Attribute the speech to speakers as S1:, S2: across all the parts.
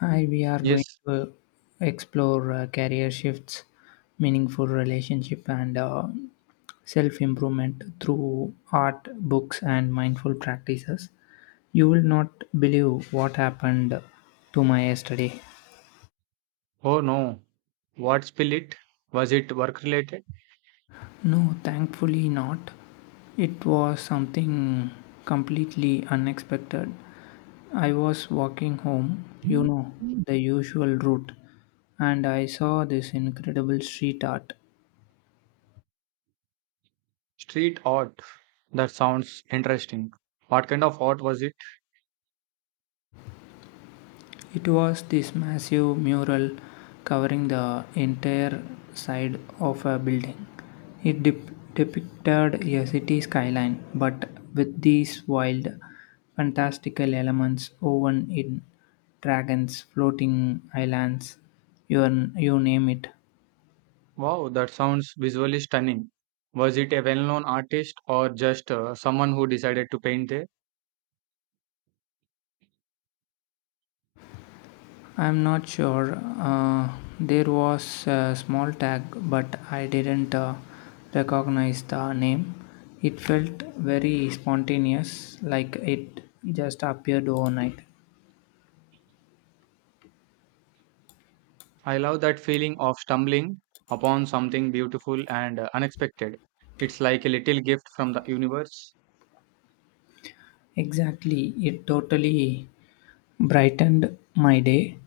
S1: Hi, we are going
S2: Yes.
S1: to explore career shifts, meaningful relationship, and self improvement through art, books, and mindful practices. You will not believe what happened to my yesterday.
S2: Oh no. What, spill it? Was it work related?
S1: No, thankfully not. It was something completely unexpected. I was walking home, you know, the usual route, and I saw this incredible street art.
S2: Street art. That sounds interesting. What kind of art was it?
S1: It was this massive mural covering the entire side of a building. It depicted a city skyline, but with these wild, fantastical elements woven in dragons, floating islands, you name it.
S2: Wow, that sounds visually stunning. Was it a well known artist or just someone who decided to paint there?
S1: I'm not sure. Uh, there was a small tag, but I didn't recognize the name. It felt very spontaneous, like it just appeared overnight.
S2: I love that feeling of stumbling upon something beautiful and unexpected. It's like a little gift from the universe.
S1: Exactly, it totally brightened my day.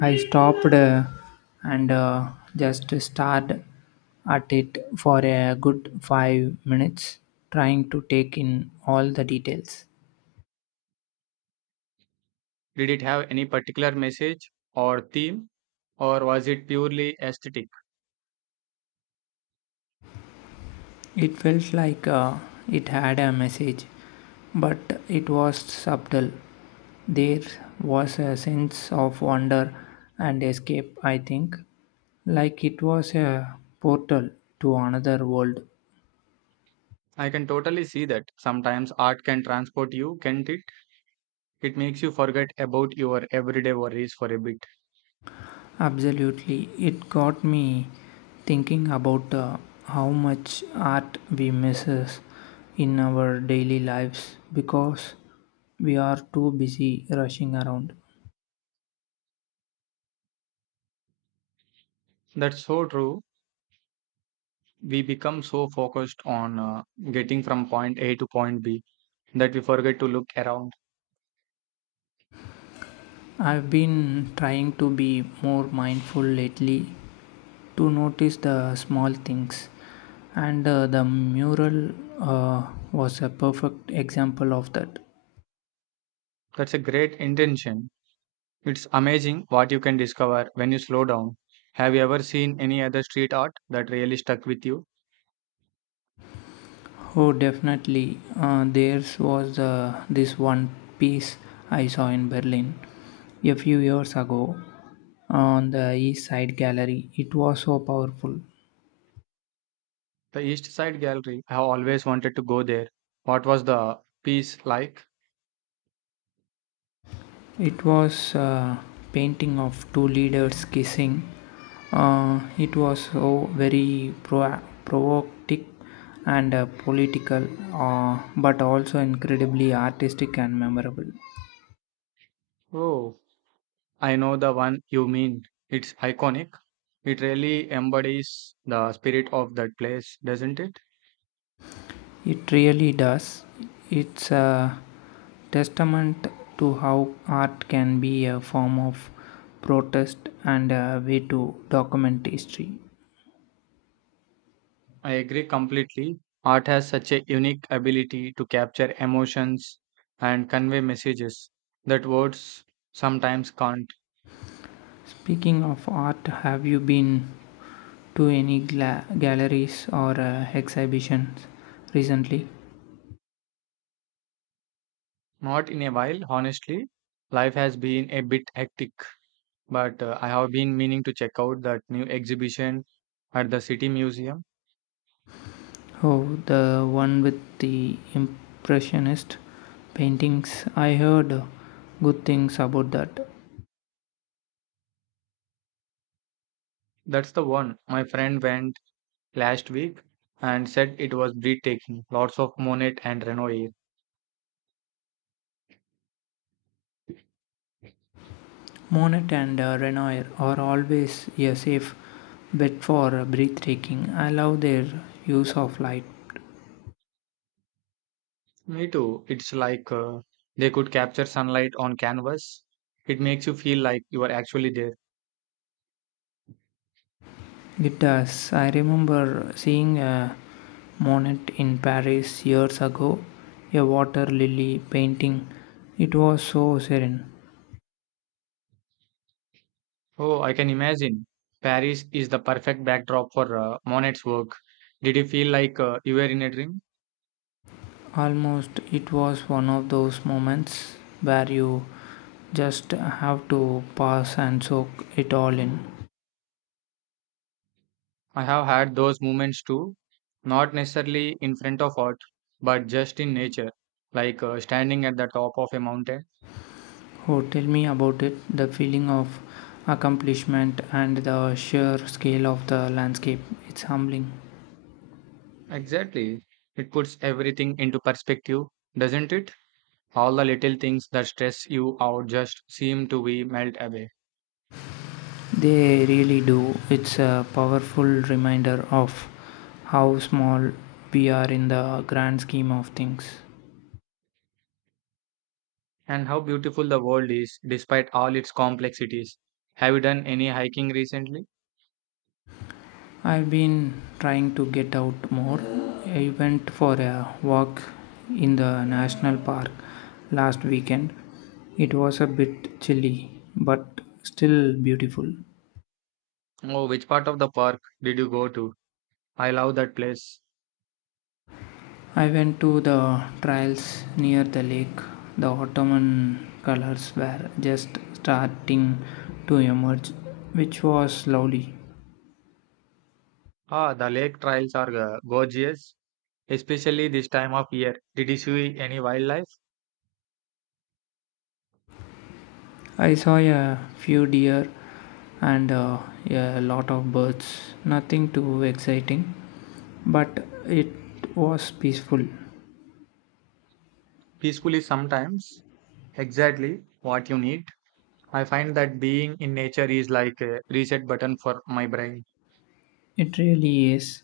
S1: I stopped and just stared at it for a good 5 minutes, trying to take in all the details.
S2: Did it have any particular message or theme, or was it purely aesthetic?
S1: It felt like it had a message, but it was subtle. There was a sense of wonder and escape, I think, like it was a portal to another world.
S2: I can totally see that. Sometimes art can transport you, can't it? It makes you forget about your everyday worries for a bit.
S1: Absolutely, it got me thinking about how much art we misses in our daily lives because we are too busy rushing around.
S2: That's so true. We become so focused on getting from point A to point B that we forget to look around.
S1: I've been trying to be more mindful lately to notice the small things, and the mural was a perfect example of that.
S2: That's a great intention. It's amazing what you can discover when you slow down. Have you ever seen any other street art that really stuck with you?
S1: Oh, definitely. There's was this one piece I saw in Berlin a few years ago on the East Side Gallery. It was so powerful.
S2: The East Side Gallery. I have always wanted to go there. What was the piece like?
S1: It was a painting of two leaders kissing. It was so very provocative and political, but also incredibly artistic and memorable.
S2: Oh, I know the one you mean. It's iconic. It really embodies the spirit of that place, doesn't it?
S1: It really does. It's a testament to how art can be a form of protest and a way to document history.
S2: I agree completely. Art has such a unique ability to capture emotions and convey messages that words sometimes can't.
S1: Speaking of art, have you been to any galleries or exhibitions recently?
S2: Not in a while, honestly. Life has been a bit hectic, but I have been meaning to check out that new exhibition at the City Museum.
S1: Oh, the one with the impressionist paintings. I heard good things about that.
S2: That's the one. My friend went last week and said it was breathtaking. Lots of Monet and Renoir.
S1: Monet and Renoir are always a safe bet for breathtaking. I love their use of light.
S2: Me too. It's like they could capture sunlight on canvas. It makes you feel like you are actually there.
S1: It does. I remember seeing a Monet in Paris years ago, a water lily painting. It was so serene.
S2: Oh, I can imagine. Paris is the perfect backdrop for Monet's work. Did you feel like you were in a dream?
S1: Almost it was one of those moments where you just have to pause and soak it all in.
S2: I have had those moments too, not necessarily in front of art, but just in nature, like standing at the top of a mountain.
S1: Oh, tell me about it, the feeling of accomplishment and the sheer scale of the landscape. It's humbling.
S2: Exactly. It puts everything into perspective, doesn't it? All the little things that stress you out just seem to be melt away.
S1: They really do. It's a powerful reminder of how small we are in the grand scheme of things.
S2: And how beautiful the world is despite all its complexities. Have you done any hiking recently?
S1: I've been trying to get out more. I went for a walk in the national park last weekend. It was a bit chilly, but still beautiful.
S2: Oh, which part of the park did you go to? I love that place.
S1: I went to the trails near the lake. The autumn colors were just starting to emerge, which was lovely.
S2: Ah, the lake trails are gorgeous, especially this time of year. Did you see any wildlife?
S1: I saw a few deer and a lot of birds. Nothing too exciting, but it was peaceful.
S2: Peacefully sometimes. Exactly what you need. I find that being in nature is like a reset button for my brain.
S1: It really is.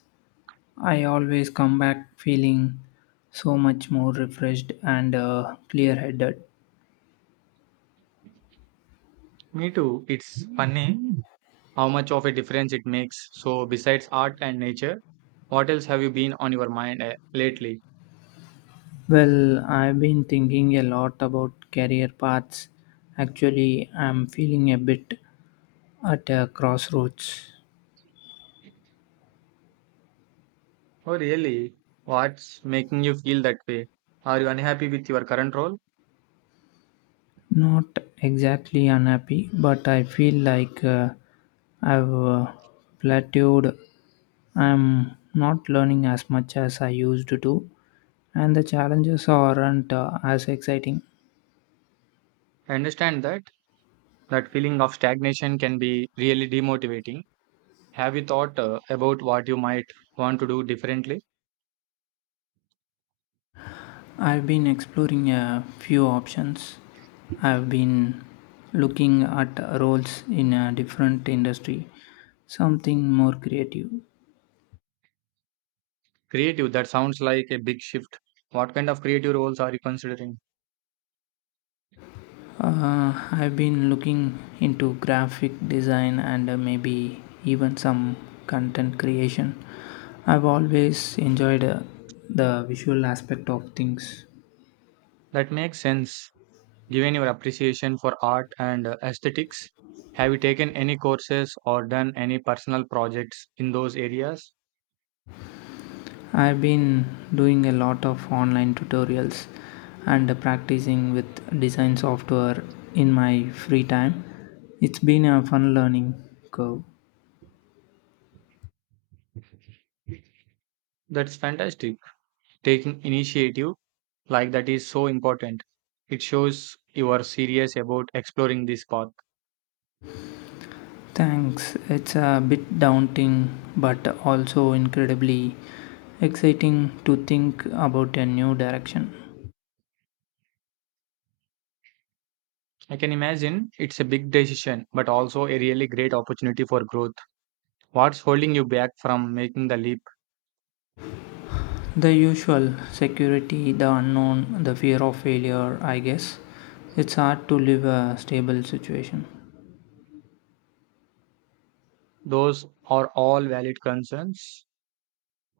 S1: I always come back feeling so much more refreshed and clear headed.
S2: Me too. It's funny how much of a difference it makes. So, besides art and nature, what else have you been on your mind lately?
S1: Well, I've been thinking a lot about career paths. Actually, I'm feeling a bit at a crossroads.
S2: Oh, really? What's making you feel that way? Are you unhappy with your current role?
S1: Not exactly unhappy, but I feel like I've plateaued. I'm not learning as much as I used to, and the challenges aren't as exciting.
S2: I understand that. That feeling of stagnation can be really demotivating. Have you thought about what you might want to do differently?
S1: I've been exploring a few options. I've been looking at roles in a different industry, something more creative.
S2: Creative, that sounds like a big shift. What kind of creative roles are you considering?
S1: I've been looking into graphic design and maybe even some content creation. I've always enjoyed the visual aspect of things.
S2: That makes sense. Given your appreciation for art and aesthetics, have you taken any courses or done any personal projects in those areas?
S1: I've been doing a lot of online tutorials and practicing with design software in my free time. It's been a fun learning curve.
S2: That's fantastic. Taking initiative like that is so important. It shows you are serious about exploring this path.
S1: Thanks. It's a bit daunting, but also incredibly exciting to think about a new direction.
S2: I can imagine it's a big decision, but also a really great opportunity for growth. What's holding you back from making the leap?
S1: The usual security, the unknown, the fear of failure, I guess. It's hard to live a stable situation.
S2: Those are all valid concerns,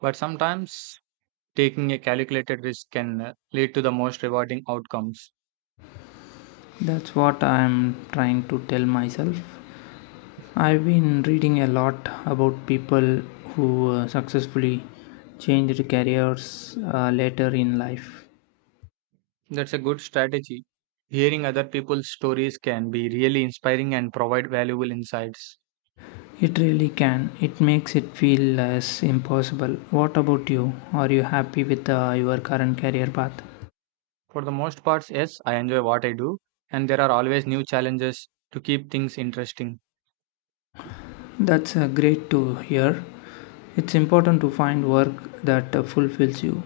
S2: but sometimes taking a calculated risk can lead to the most rewarding outcomes.
S1: That's what I'm trying to tell myself. I've been reading a lot about people who successfully changed careers later in life.
S2: That's a good strategy. Hearing other people's stories can be really inspiring and provide valuable insights.
S1: It really can. It makes it feel less impossible. What about you? Are you happy with your current career path?
S2: For the most parts, yes, I enjoy what I do, and there are always new challenges to keep things interesting.
S1: That's great to hear. It's important to find work that fulfills you.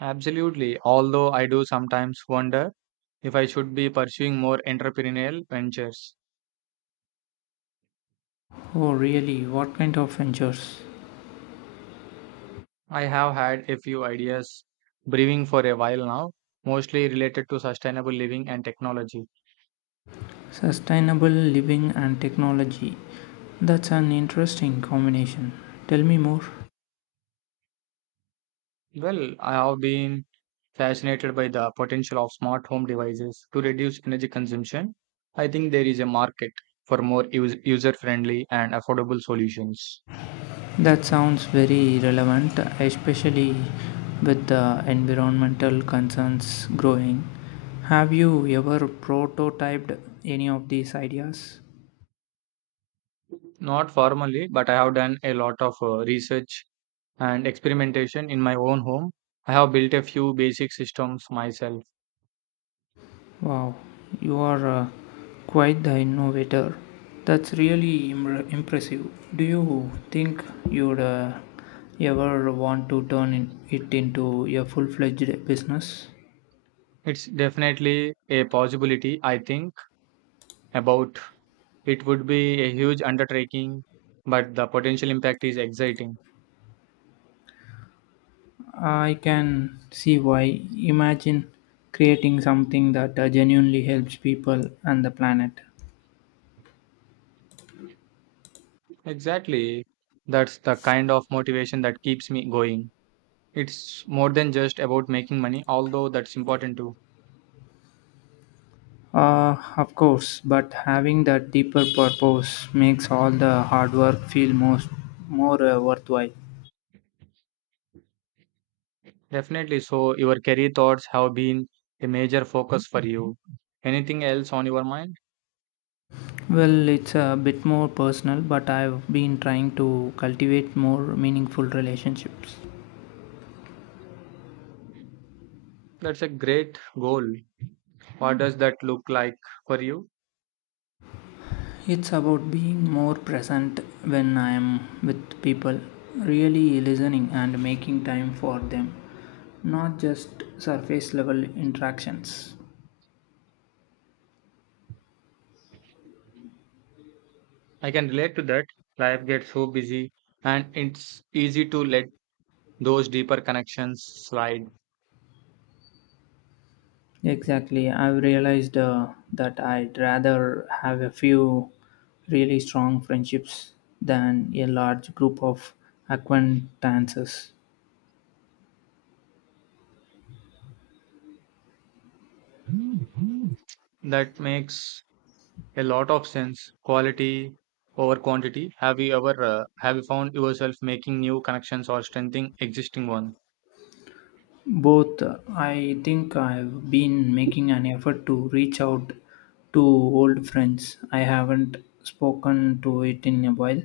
S2: Absolutely, although I do sometimes wonder if I should be pursuing more entrepreneurial ventures.
S1: Oh, really? What kind of ventures?
S2: I have had a few ideas brewing for a while now, mostly related to sustainable living and technology.
S1: Sustainable living and technology. That's an interesting combination. Tell me more.
S2: Well, I have been fascinated by the potential of smart home devices to reduce energy consumption. I think there is a market for more user friendly and affordable solutions.
S1: That sounds very relevant, especially with the environmental concerns growing. Have you ever prototyped any of these ideas?
S2: Not formally, but I have done a lot of research and experimentation in my own home. I have built a few basic systems myself.
S1: Wow, you are quite the innovator. That's really impressive. Do you think you'd ever want to turn it into a full fledged business?
S2: It's definitely a possibility, I think, about it would be a huge undertaking, but the potential impact is exciting.
S1: I can see why. Imagine creating something that genuinely helps people and the planet.
S2: Exactly. That's the kind of motivation that keeps me going. It's more than just about making money, although that's important too.
S1: Of course, but having that deeper purpose makes all the hard work feel more worthwhile.
S2: Definitely. So, your career thoughts have been a major focus for you. Anything else on your mind?
S1: Well, it's a bit more personal, but I've been trying to cultivate more meaningful relationships.
S2: That's a great goal. What does that look like for you?
S1: It's about being more present when I am with people, really listening and making time for them, not just surface level interactions.
S2: I can relate to that. Life gets so busy, and it's easy to let those deeper connections slide.
S1: Exactly, I've realized that I'd rather have a few really strong friendships than a large group of acquaintances.
S2: That makes a lot of sense. Quality over quantity. Have you ever have you found yourself making new connections or strengthening existing one?
S1: Both, I think I've been making an effort to reach out to old friends. I haven't spoken to it in a while,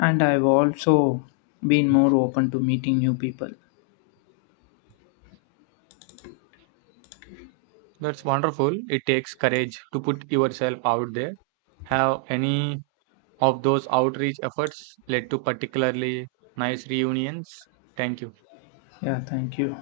S1: and I've also been more open to meeting new people.
S2: That's wonderful. It takes courage to put yourself out there. Have any of those outreach efforts led to particularly nice reunions? Thank you.
S1: Yeah, thank you.